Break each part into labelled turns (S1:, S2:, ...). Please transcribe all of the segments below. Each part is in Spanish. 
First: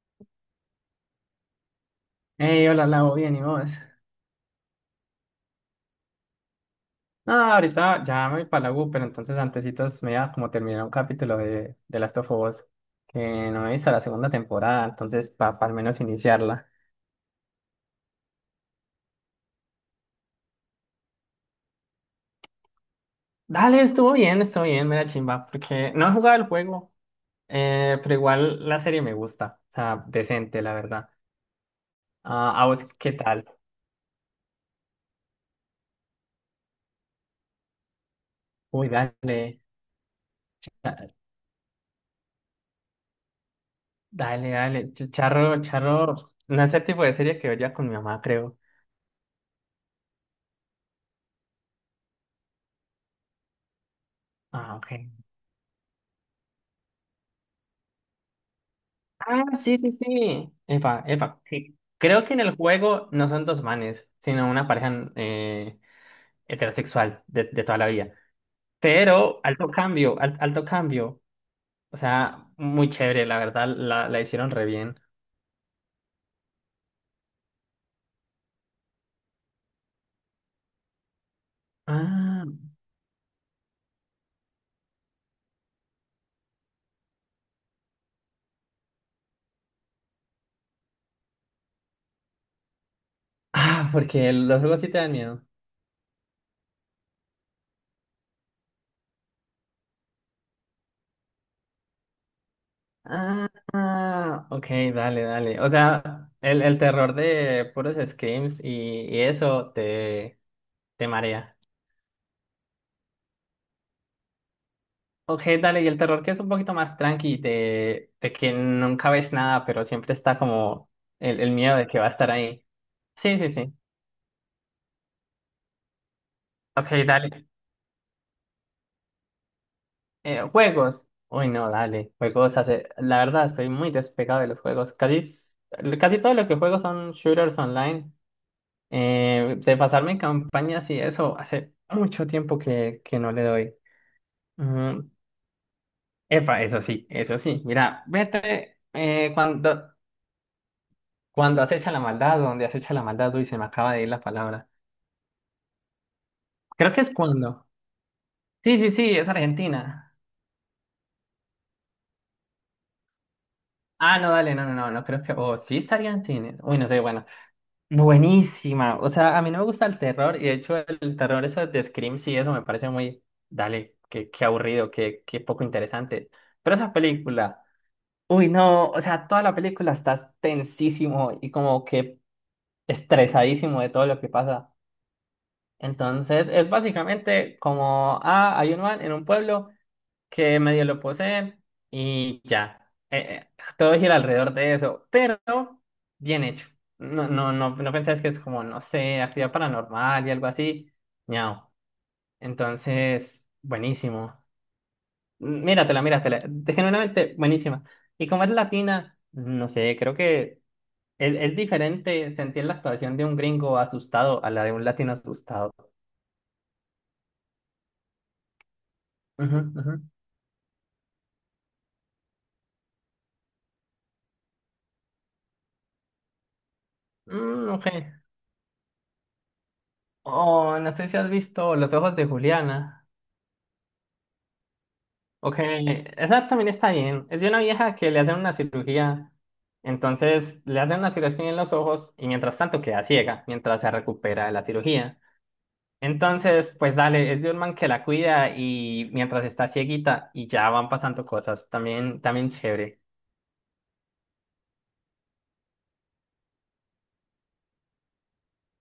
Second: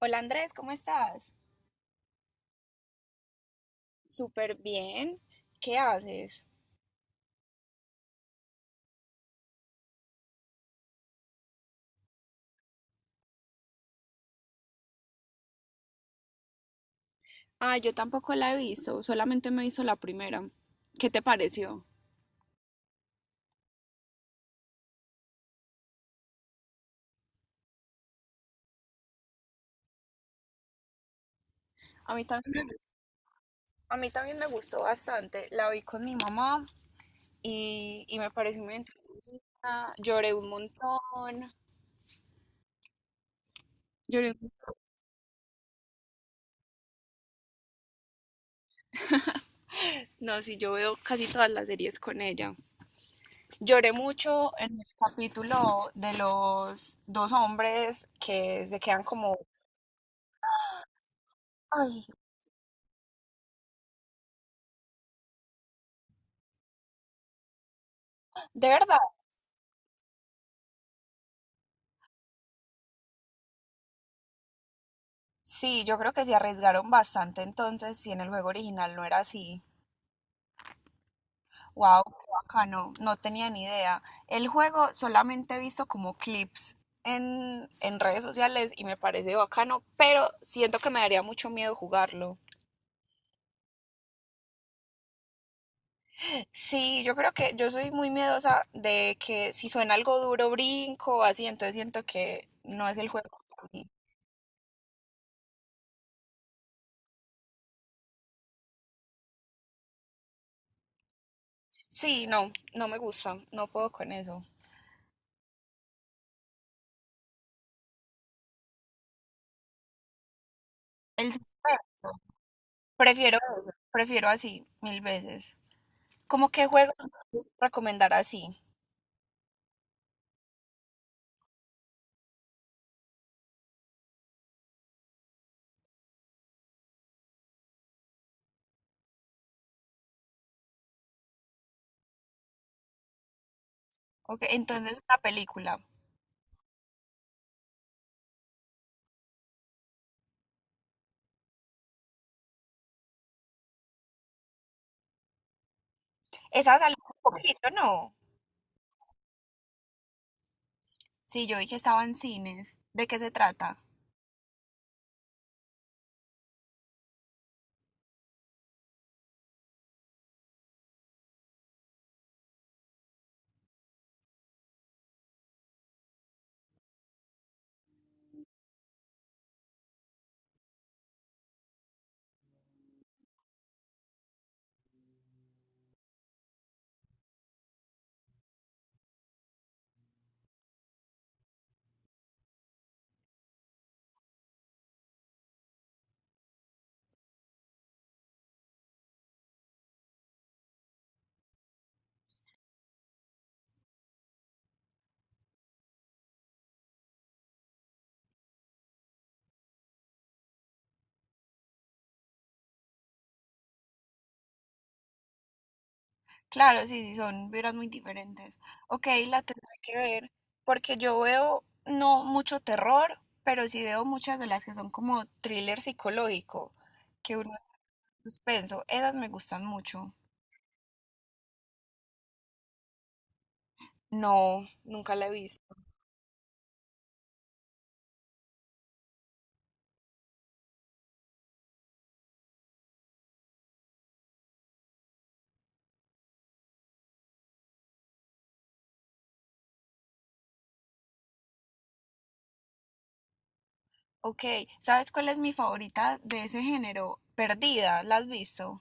S1: Hola Andrés, ¿cómo estás?
S2: Hey, hola, Lau, bien, ¿y vos?
S1: Súper bien. ¿Qué haces?
S2: No, ahorita ya me voy para la U, pero entonces antecitos me iba a como terminar un capítulo de Last of Us, que no he visto la segunda temporada, entonces para al menos iniciarla.
S1: Ah, yo tampoco la he visto, solamente me hizo la primera. ¿Qué te pareció?
S2: Dale, estuvo bien, me da chimba, porque no he jugado el juego, pero igual la serie me gusta, o sea, decente, la verdad.
S1: A mí
S2: Ah, ¿a
S1: también,
S2: vos qué tal?
S1: a mí también me gustó bastante. La vi con mi mamá y me pareció muy
S2: Uy, dale,
S1: entretenida. Lloré un
S2: da-
S1: montón. Lloré
S2: dale,
S1: mucho.
S2: dale, charro, charro, no es el tipo de serie que vería con mi mamá, creo.
S1: No, sí, yo veo casi todas las series con ella. Lloré mucho en
S2: Ah,
S1: el
S2: ok.
S1: capítulo de los dos hombres que se quedan como.
S2: Ah, sí, sí, sí. Epa, epa. Sí.
S1: Ay,
S2: Creo que en el juego no son dos manes, sino una pareja heterosexual de toda la vida.
S1: de verdad.
S2: Pero alto cambio, alto cambio. O sea, muy chévere, la verdad, la hicieron re bien.
S1: Sí, yo creo que se arriesgaron bastante entonces si en el juego original no era así. Wow, qué
S2: Ah,
S1: bacano, no tenía ni idea. El juego solamente he visto como clips en redes sociales y me parece bacano, pero siento que me daría mucho miedo jugarlo.
S2: ah, porque los juegos sí te dan miedo.
S1: Sí, yo creo que yo soy muy miedosa de que si suena algo duro brinco o así, entonces siento que no es el juego
S2: Ah,
S1: para mí.
S2: ah, ok, dale, dale. O sea, el terror de puros screams y eso te, marea.
S1: Sí, no, no me gusta, no puedo con eso.
S2: Ok, dale, y el terror que es un poquito más tranqui, de que nunca ves nada, pero siempre está como
S1: El
S2: el miedo de que va a
S1: suspenso,
S2: estar ahí.
S1: prefiero
S2: Sí, sí,
S1: eso,
S2: sí.
S1: prefiero así mil veces. ¿Cómo qué
S2: Ok,
S1: juego
S2: dale.
S1: entonces recomendar así?
S2: Juegos. Uy, no, dale. Juegos hace. La verdad, estoy muy despegado de los juegos. Casi, casi todo lo que juego son shooters online. De pasarme en campañas y eso, hace mucho tiempo que no le doy.
S1: Ok,
S2: Mm,
S1: entonces una película.
S2: Epa, eso sí, eso sí. Mira, vete, Cuando acecha la maldad, o donde acecha la maldad, uy, se me acaba de ir la palabra.
S1: Esa
S2: Creo
S1: salió
S2: que es
S1: hace
S2: cuando.
S1: poquito, ¿no?
S2: Sí, sí, sí, es Argentina.
S1: Sí, yo vi que estaba en cines. ¿De qué se trata?
S2: Ah, no, dale, no, no, no, no creo que. O sí estaría en cine. Uy, no sé, bueno. Buenísima. O sea, a mí no me gusta el terror, y de hecho, el terror eso de Scream, sí, eso me parece muy. Dale, qué aburrido, qué poco interesante. Pero esa película. Uy, no, o sea, toda la película estás tensísimo y como que estresadísimo de todo lo que pasa. Entonces es básicamente como, hay un man en un pueblo que medio lo poseen y ya. Todo gira alrededor de eso, pero bien hecho. No, no, no, no pensás que es como, no sé, actividad paranormal y algo así. Ñao. Entonces, buenísimo. Míratela, míratela. Genuinamente buenísima. Y como es latina, no sé, creo que es diferente sentir la actuación de un gringo asustado a la de un latino asustado.
S1: Claro, sí, sí, son vibras muy diferentes. Ok, la
S2: Ujú,
S1: tendré
S2: ujú.
S1: que ver porque yo veo no mucho terror, pero sí veo muchas de las que son como thriller psicológico, que uno
S2: Mm,
S1: está
S2: ok.
S1: en suspenso. Esas me gustan mucho.
S2: O no sé si has visto Los ojos de Juliana.
S1: No, nunca la he
S2: Ok,
S1: visto.
S2: esa también está bien. Es de una vieja que le hacen una cirugía. Entonces le hacen una cirugía en los ojos y mientras tanto queda ciega, mientras se recupera de la cirugía. Entonces, pues dale, es de un man que la cuida y mientras está cieguita y ya van pasando cosas. También, también chévere.
S1: Ok, ¿sabes cuál es mi favorita de ese género? Perdida, ¿la has visto?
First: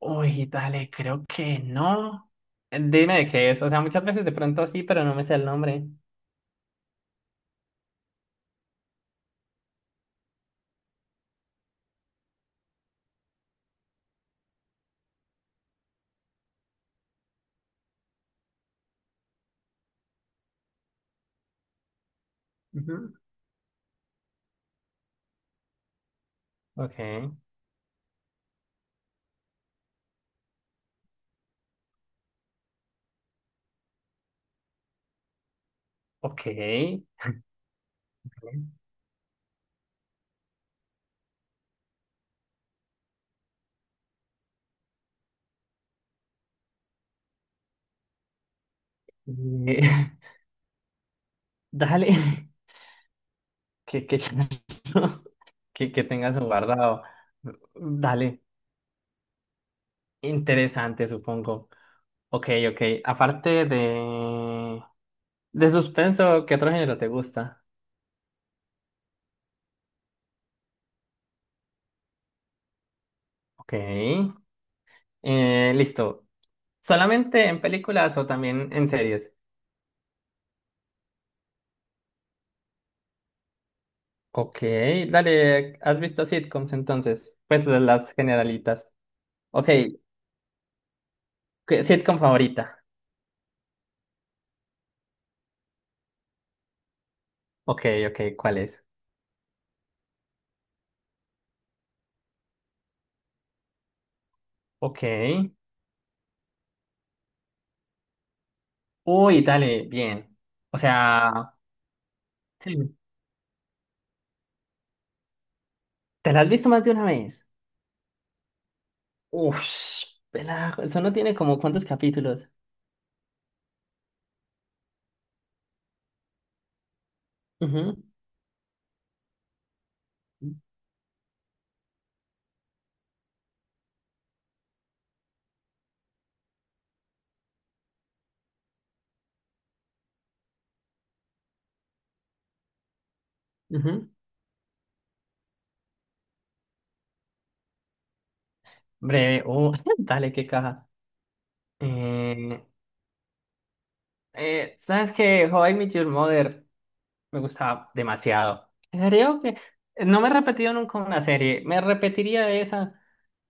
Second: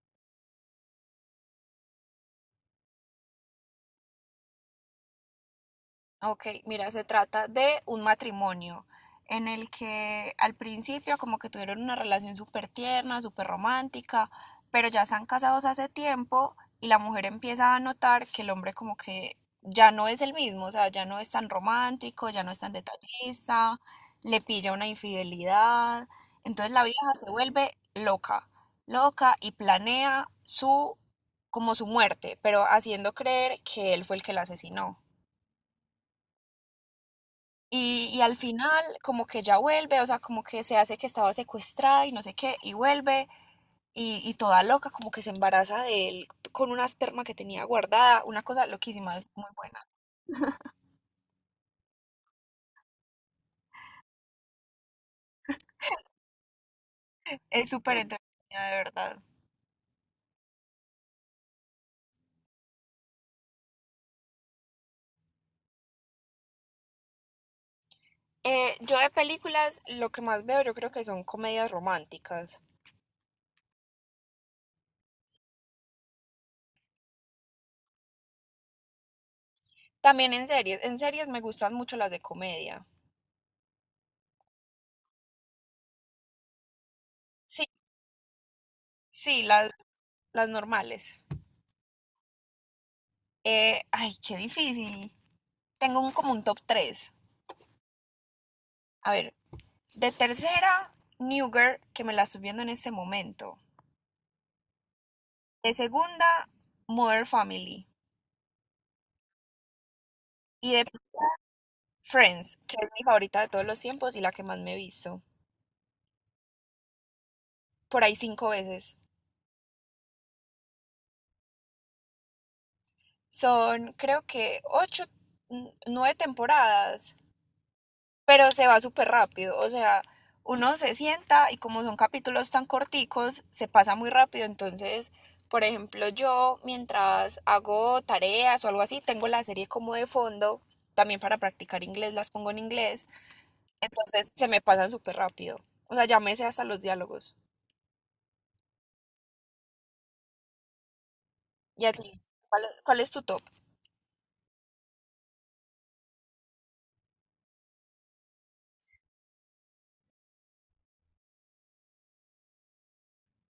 S2: Uy, dale, creo que no. Dime de qué es. O sea, muchas veces de pronto sí, pero no me sé el nombre.
S1: Ok, mira, se trata de un matrimonio en el que al principio como que tuvieron una relación súper tierna, súper romántica, pero ya están casados hace tiempo y la mujer empieza a notar que el hombre como que ya no es el mismo, o sea, ya no es tan romántico, ya no es tan
S2: Ujú.
S1: detallista, le pilla una infidelidad, entonces la
S2: Ok,
S1: vieja se vuelve loca, loca y planea su como su muerte, pero haciendo creer que él fue el que la asesinó.
S2: ok.
S1: Y al
S2: Eh,
S1: final, como que ya vuelve, o sea, como que se hace que estaba secuestrada y no sé qué, y vuelve, y toda loca, como que se embaraza de él con una esperma que tenía guardada, una cosa loquísima, es muy buena.
S2: dale, que, ya no- que tengas un guardado.
S1: Es súper entretenida,
S2: Dale,
S1: de verdad.
S2: interesante, supongo. Ok, ok. Aparte de suspenso, ¿qué otro género te gusta?
S1: Yo de películas, lo que más veo, yo creo que son comedias románticas.
S2: Ok, listo. ¿Solamente en películas o también en series?
S1: También en series me gustan mucho las de comedia.
S2: Ok, dale, ¿has visto sitcoms entonces?
S1: Sí,
S2: Pues de las generalitas.
S1: sí,
S2: Ok,
S1: las normales.
S2: ¿sitcom favorita?
S1: Ay, qué difícil. Tengo como un top tres.
S2: Ok, ok, ¿cuál es?
S1: A ver, de tercera, New Girl, que me la estoy viendo en este momento.
S2: Ok.
S1: De segunda, Modern Family.
S2: Uy, dale, bien.
S1: Y
S2: O
S1: de
S2: sea,
S1: Friends, que es
S2: sí,
S1: mi favorita de todos los tiempos y la que más me he visto.
S2: ¿te la has visto más de una vez?
S1: Por ahí cinco veces.
S2: Uff, eso no tiene como cuántos capítulos.
S1: Son, creo que, ocho, nueve temporadas,
S2: Ujú,
S1: pero se va súper rápido, o sea, uno se sienta y como son capítulos tan corticos, se pasa muy rápido, entonces, por ejemplo, yo mientras hago tareas o algo así, tengo la serie como de fondo, también para practicar inglés, las pongo en inglés,
S2: ujú.
S1: entonces se me pasan súper rápido, o sea, ya me sé hasta los diálogos.
S2: Breve, oh, dale, qué caja.
S1: ¿Y a ti? ¿Cuál,
S2: Eh,
S1: cuál es tu top?
S2: ¿Sabes qué? How I Met Your Mother me gustaba demasiado. Creo que no me he repetido nunca una serie, me repetiría esa,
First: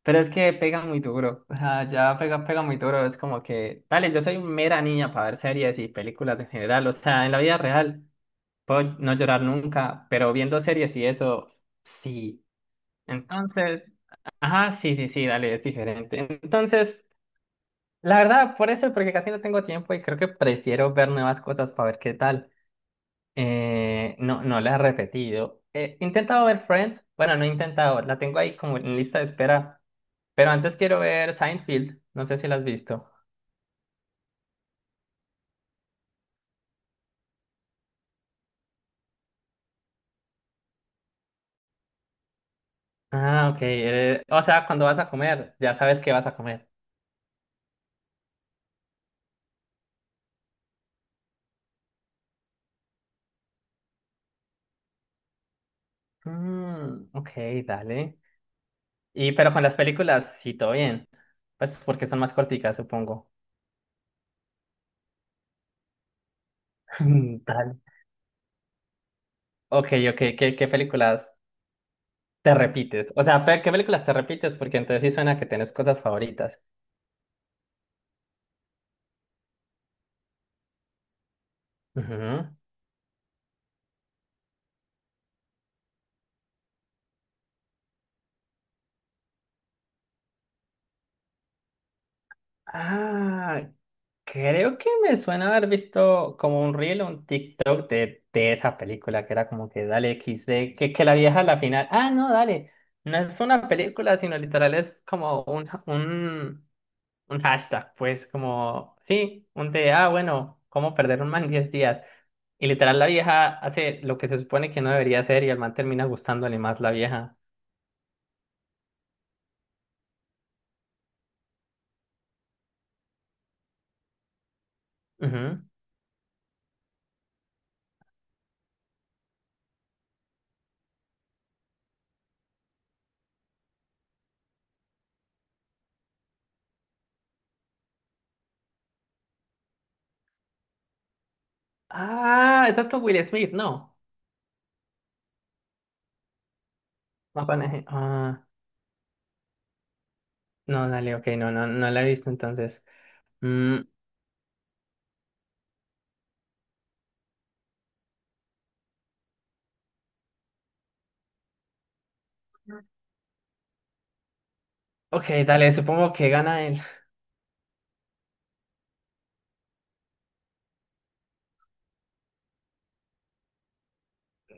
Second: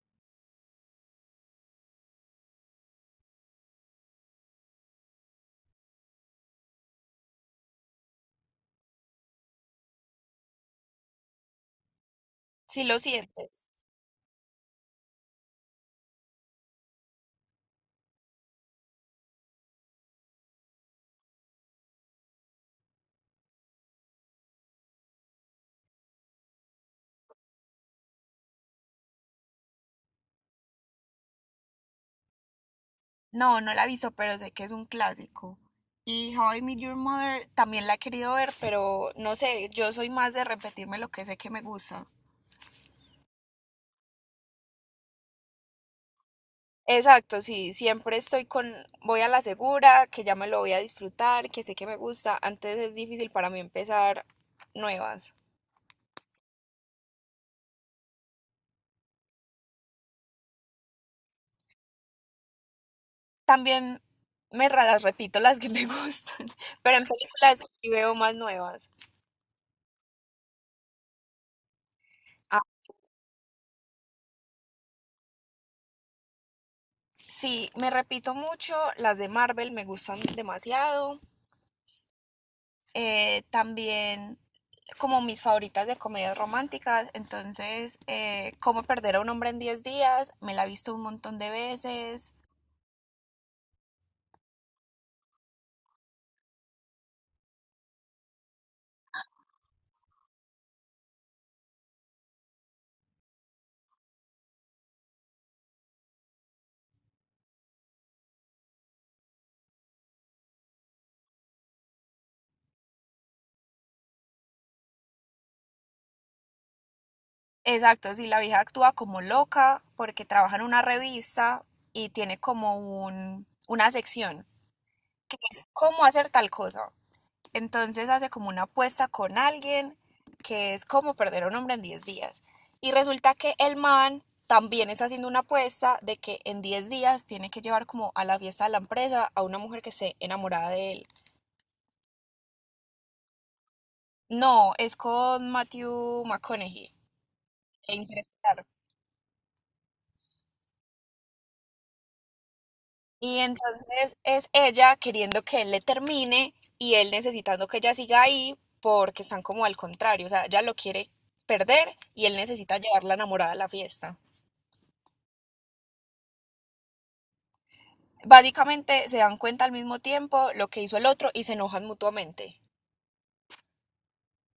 S2: pero es que pega muy duro. O sea, ya pega, pega muy duro. Es como que, dale, yo soy mera niña para ver series y películas en general, o sea, en la vida real. Puedo no llorar nunca, pero viendo series y eso, sí.
S1: Si lo sientes.
S2: Entonces, ajá, sí, sí, sí, dale, es diferente. Entonces, la verdad, por eso, porque casi no tengo tiempo y creo que prefiero ver nuevas cosas para ver qué tal. No, no la he repetido. He intentado ver Friends, bueno, no he intentado, la tengo ahí como en lista de espera, pero antes quiero ver Seinfeld, no sé si la has visto.
S1: No, no la he visto, pero sé que es un clásico. Y How I Met Your Mother también la he querido ver, pero no sé, yo soy más de repetirme lo que sé que me gusta.
S2: Ah, ok, o sea, cuando vas a comer, ya sabes qué vas a comer.
S1: Exacto, sí, siempre estoy con, voy a la segura, que ya me lo voy a disfrutar, que sé que me gusta. Antes es difícil para mí empezar nuevas.
S2: Mm, ok, dale. Y pero con las películas, sí, todo bien. Pues porque son más corticas, supongo.
S1: También las repito las que me gustan, pero en películas
S2: Tal.
S1: sí veo más nuevas.
S2: Ok, ok, ¿qué películas te
S1: Ah,
S2: repites. O sea, ¿qué películas te repites? Porque entonces sí suena que tienes cosas favoritas.
S1: sí, me repito mucho, las de Marvel me gustan demasiado.
S2: Ujú.
S1: También como mis favoritas de comedias románticas, entonces Cómo perder a un hombre en 10 días, me la he visto un montón de veces.
S2: Ah, creo que me suena haber visto como un reel o un TikTok de esa película que era como que dale XD, que la vieja a la final. Ah, no, dale. No es una película, sino literal es como un hashtag, pues como, sí, un de, bueno, ¿cómo perder un man en 10 días? Y literal la vieja hace lo que se supone que no debería hacer y el man termina gustándole más la vieja.
S1: Exacto, si sí, la vieja actúa como loca porque trabaja en una revista y tiene como una sección que
S2: Ujú.
S1: es cómo hacer tal cosa. Entonces hace como una apuesta con alguien que es como perder a un hombre en 10 días. Y resulta que el man también está haciendo una apuesta de que en 10 días tiene que llevar como a la fiesta de la empresa a una mujer que esté enamorada de él.
S2: Ah, estás con Will Smith, no.
S1: No, es con Matthew McConaughey
S2: No, con
S1: e
S2: ah,
S1: Interestelar.
S2: no, dale, ok, no, no, no la he visto entonces.
S1: Y
S2: Mm,
S1: entonces es ella queriendo que él le termine y él necesitando que ella siga ahí porque están como al contrario, o sea, ella lo quiere perder y él necesita llevarla enamorada a la fiesta.
S2: ok, dale, supongo que gana él.
S1: Básicamente se dan cuenta al mismo tiempo lo que hizo el otro y se enojan mutuamente.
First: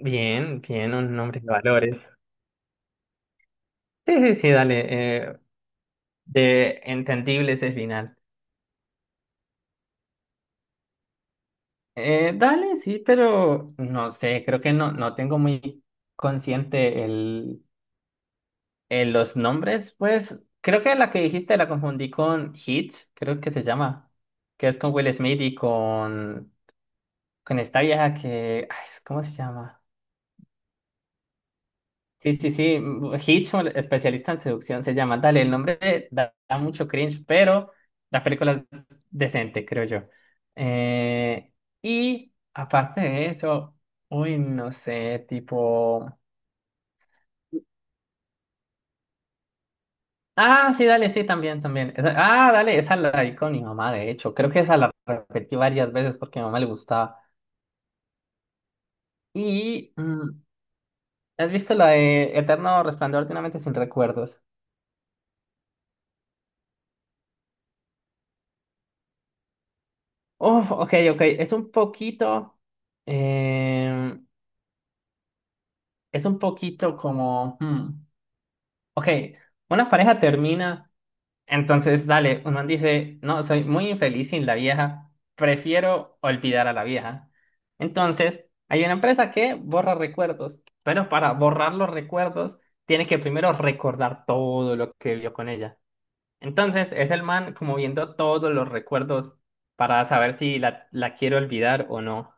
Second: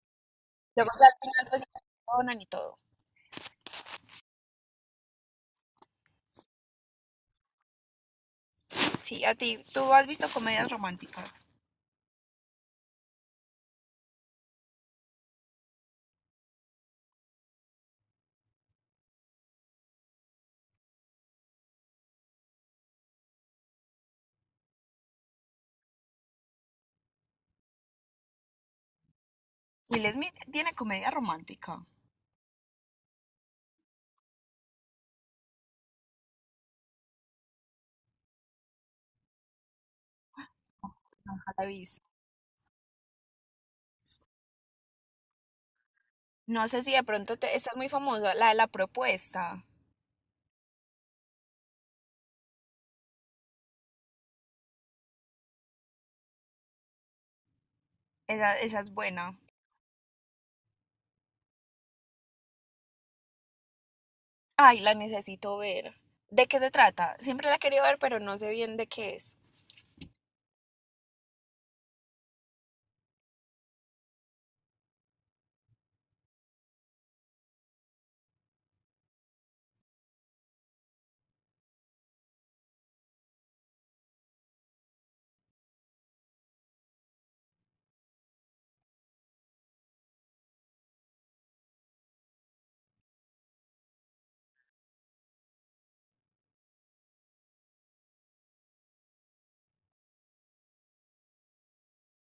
S2: Bien,
S1: Luego
S2: bien,
S1: ya al
S2: un hombre
S1: final
S2: de
S1: pues se
S2: valores.
S1: perdonan y todo.
S2: Sí, sí, sí, dale. De entendible ese final.
S1: Sí, a ti, tú has visto comedias románticas.
S2: Dale, sí, pero no sé, creo que no, no tengo muy consciente el, los nombres. Pues creo que la que dijiste la confundí con Hitch, creo que se llama, que es con Will Smith y con esta vieja que, ay, ¿cómo se llama?
S1: Will Smith tiene comedia romántica.
S2: Sí, sí, sí. Hitch, un especialista en seducción, se llama. Dale, el nombre da mucho cringe, pero la película es decente, creo yo.
S1: Nunca
S2: Eh,
S1: la he visto.
S2: y aparte de eso, uy, no sé, tipo.
S1: No sé si de pronto te, esta es muy famosa, la de la propuesta.
S2: Ah, sí, dale, sí, también, también. Dale, esa la vi con mi mamá, de hecho. Creo que esa la repetí varias veces porque a mi mamá le gustaba.
S1: Esa es buena.
S2: Y, ¿has visto la de Eterno Resplandor de una mente sin recuerdos?
S1: Ay, la necesito ver. ¿De qué se trata? Siempre la he querido ver, pero no sé bien de qué es.
S2: Uf, ok, ok. Es un poquito. em, es un poquito como. Hmm, Ok, una pareja termina. Entonces, dale, un man dice: No, soy muy infeliz sin la vieja. Prefiero olvidar a la vieja. Entonces, hay una empresa que borra recuerdos. Pero para borrar los recuerdos, tiene que primero recordar todo lo que vio con ella. Entonces, es el man como viendo todos los recuerdos para saber si la quiere olvidar o no.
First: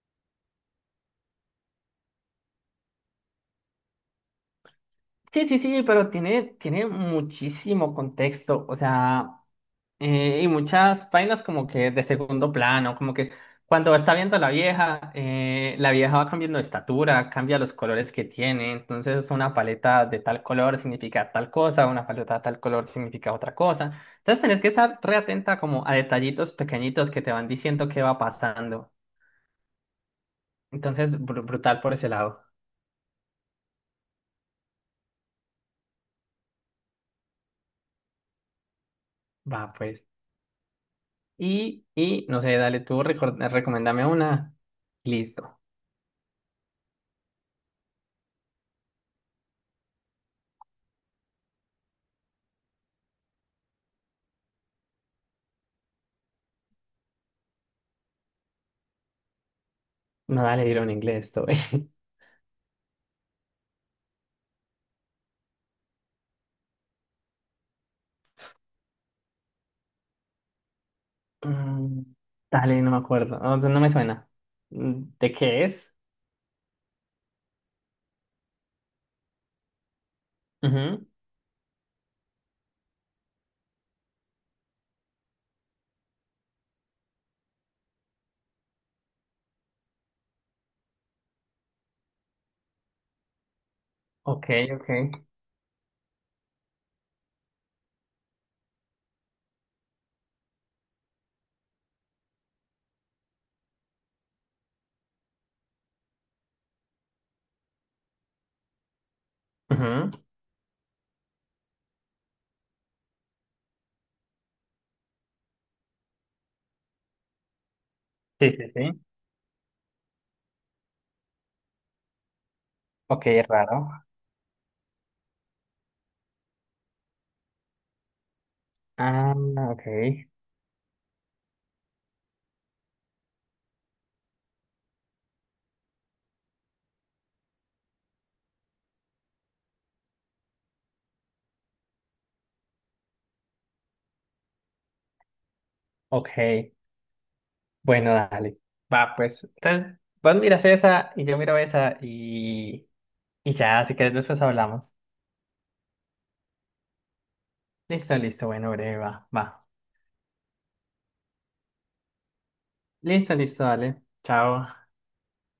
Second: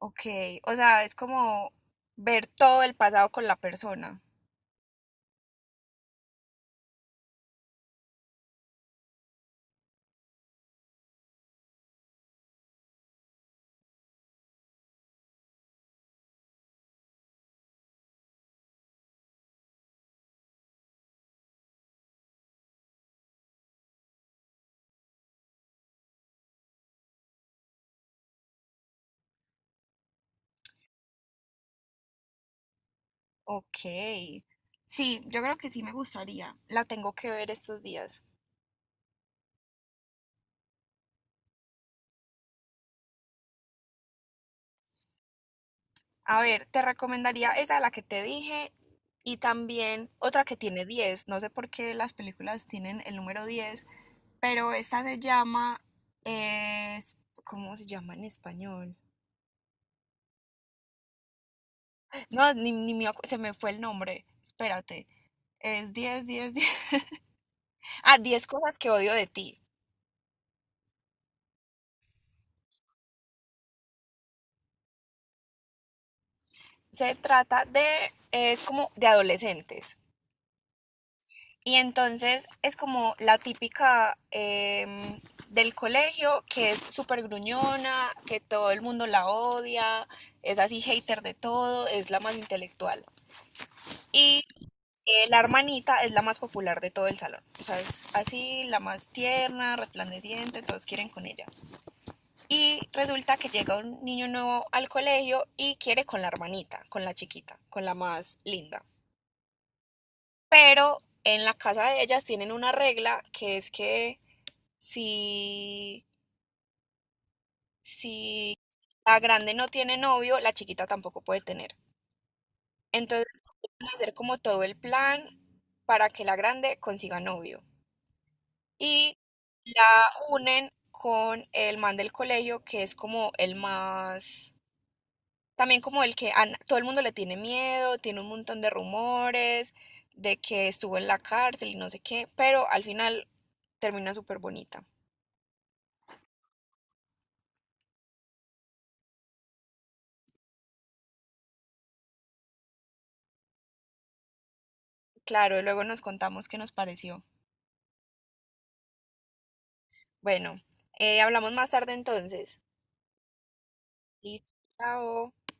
S1: Ok, o sea, es como ver todo el pasado con la persona.
S2: Sí, sí, sí, pero tiene muchísimo contexto, o sea, y muchas vainas como que de segundo plano, como que cuando está viendo a la vieja va cambiando de estatura, cambia los colores que tiene, entonces una paleta de tal color significa tal cosa, una paleta de tal color significa otra cosa, entonces tenés que estar re atenta como a detallitos pequeñitos que te van diciendo qué va pasando, entonces brutal por ese lado,
S1: Ok. Sí, yo creo que sí me gustaría. La tengo que ver estos días.
S2: va pues. Y no sé, dale tú, recomendame una. Listo.
S1: A ver, te recomendaría esa, la que te dije, y también otra que tiene 10. No sé por qué las películas tienen el número 10, pero esta se llama. es- ¿Cómo se llama en español?
S2: No, dale, dilo en inglés, estoy.
S1: No, ni, ni me acu- se me fue el nombre. Espérate. Es diez. Ah, 10 cosas que odio de ti.
S2: Mm, dale, no me acuerdo. O sea, no me suena. ¿De qué es?
S1: Se trata de. Es como de adolescentes.
S2: Ujú.
S1: Y entonces es como la típica del colegio que es súper gruñona, que todo el mundo la odia, es así hater de todo, es la más intelectual. Y
S2: Ok, ok.
S1: la hermanita es la más popular de todo el salón. O sea, es así, la más tierna, resplandeciente, todos quieren con ella. Y resulta que llega un niño nuevo al colegio y quiere con la hermanita, con la chiquita, con la más linda.
S2: Ujú.
S1: Pero en la casa de ellas tienen una regla que es que Si,
S2: Sí,
S1: si
S2: sí, sí.
S1: la grande no tiene novio, la chiquita tampoco puede tener. Entonces,
S2: Ok, es
S1: van
S2: raro.
S1: a hacer como todo el plan para que la grande consiga novio. Y
S2: Ah, ok.
S1: la unen con el man del colegio, que es como el más, también como el que todo el mundo le tiene miedo, tiene un montón de rumores de que estuvo en la cárcel y no sé qué, pero al final termina súper bonita.
S2: Ok. Bueno, dale. Va, pues. Entonces, vos miras esa y yo miro esa y ya, si querés después hablamos.
S1: Claro, y luego nos contamos qué nos pareció.
S2: Listo, listo. Bueno, breve, va. Va.
S1: Bueno, hablamos más tarde entonces.
S2: Listo, listo, dale.
S1: Listo,
S2: Chao.
S1: chao.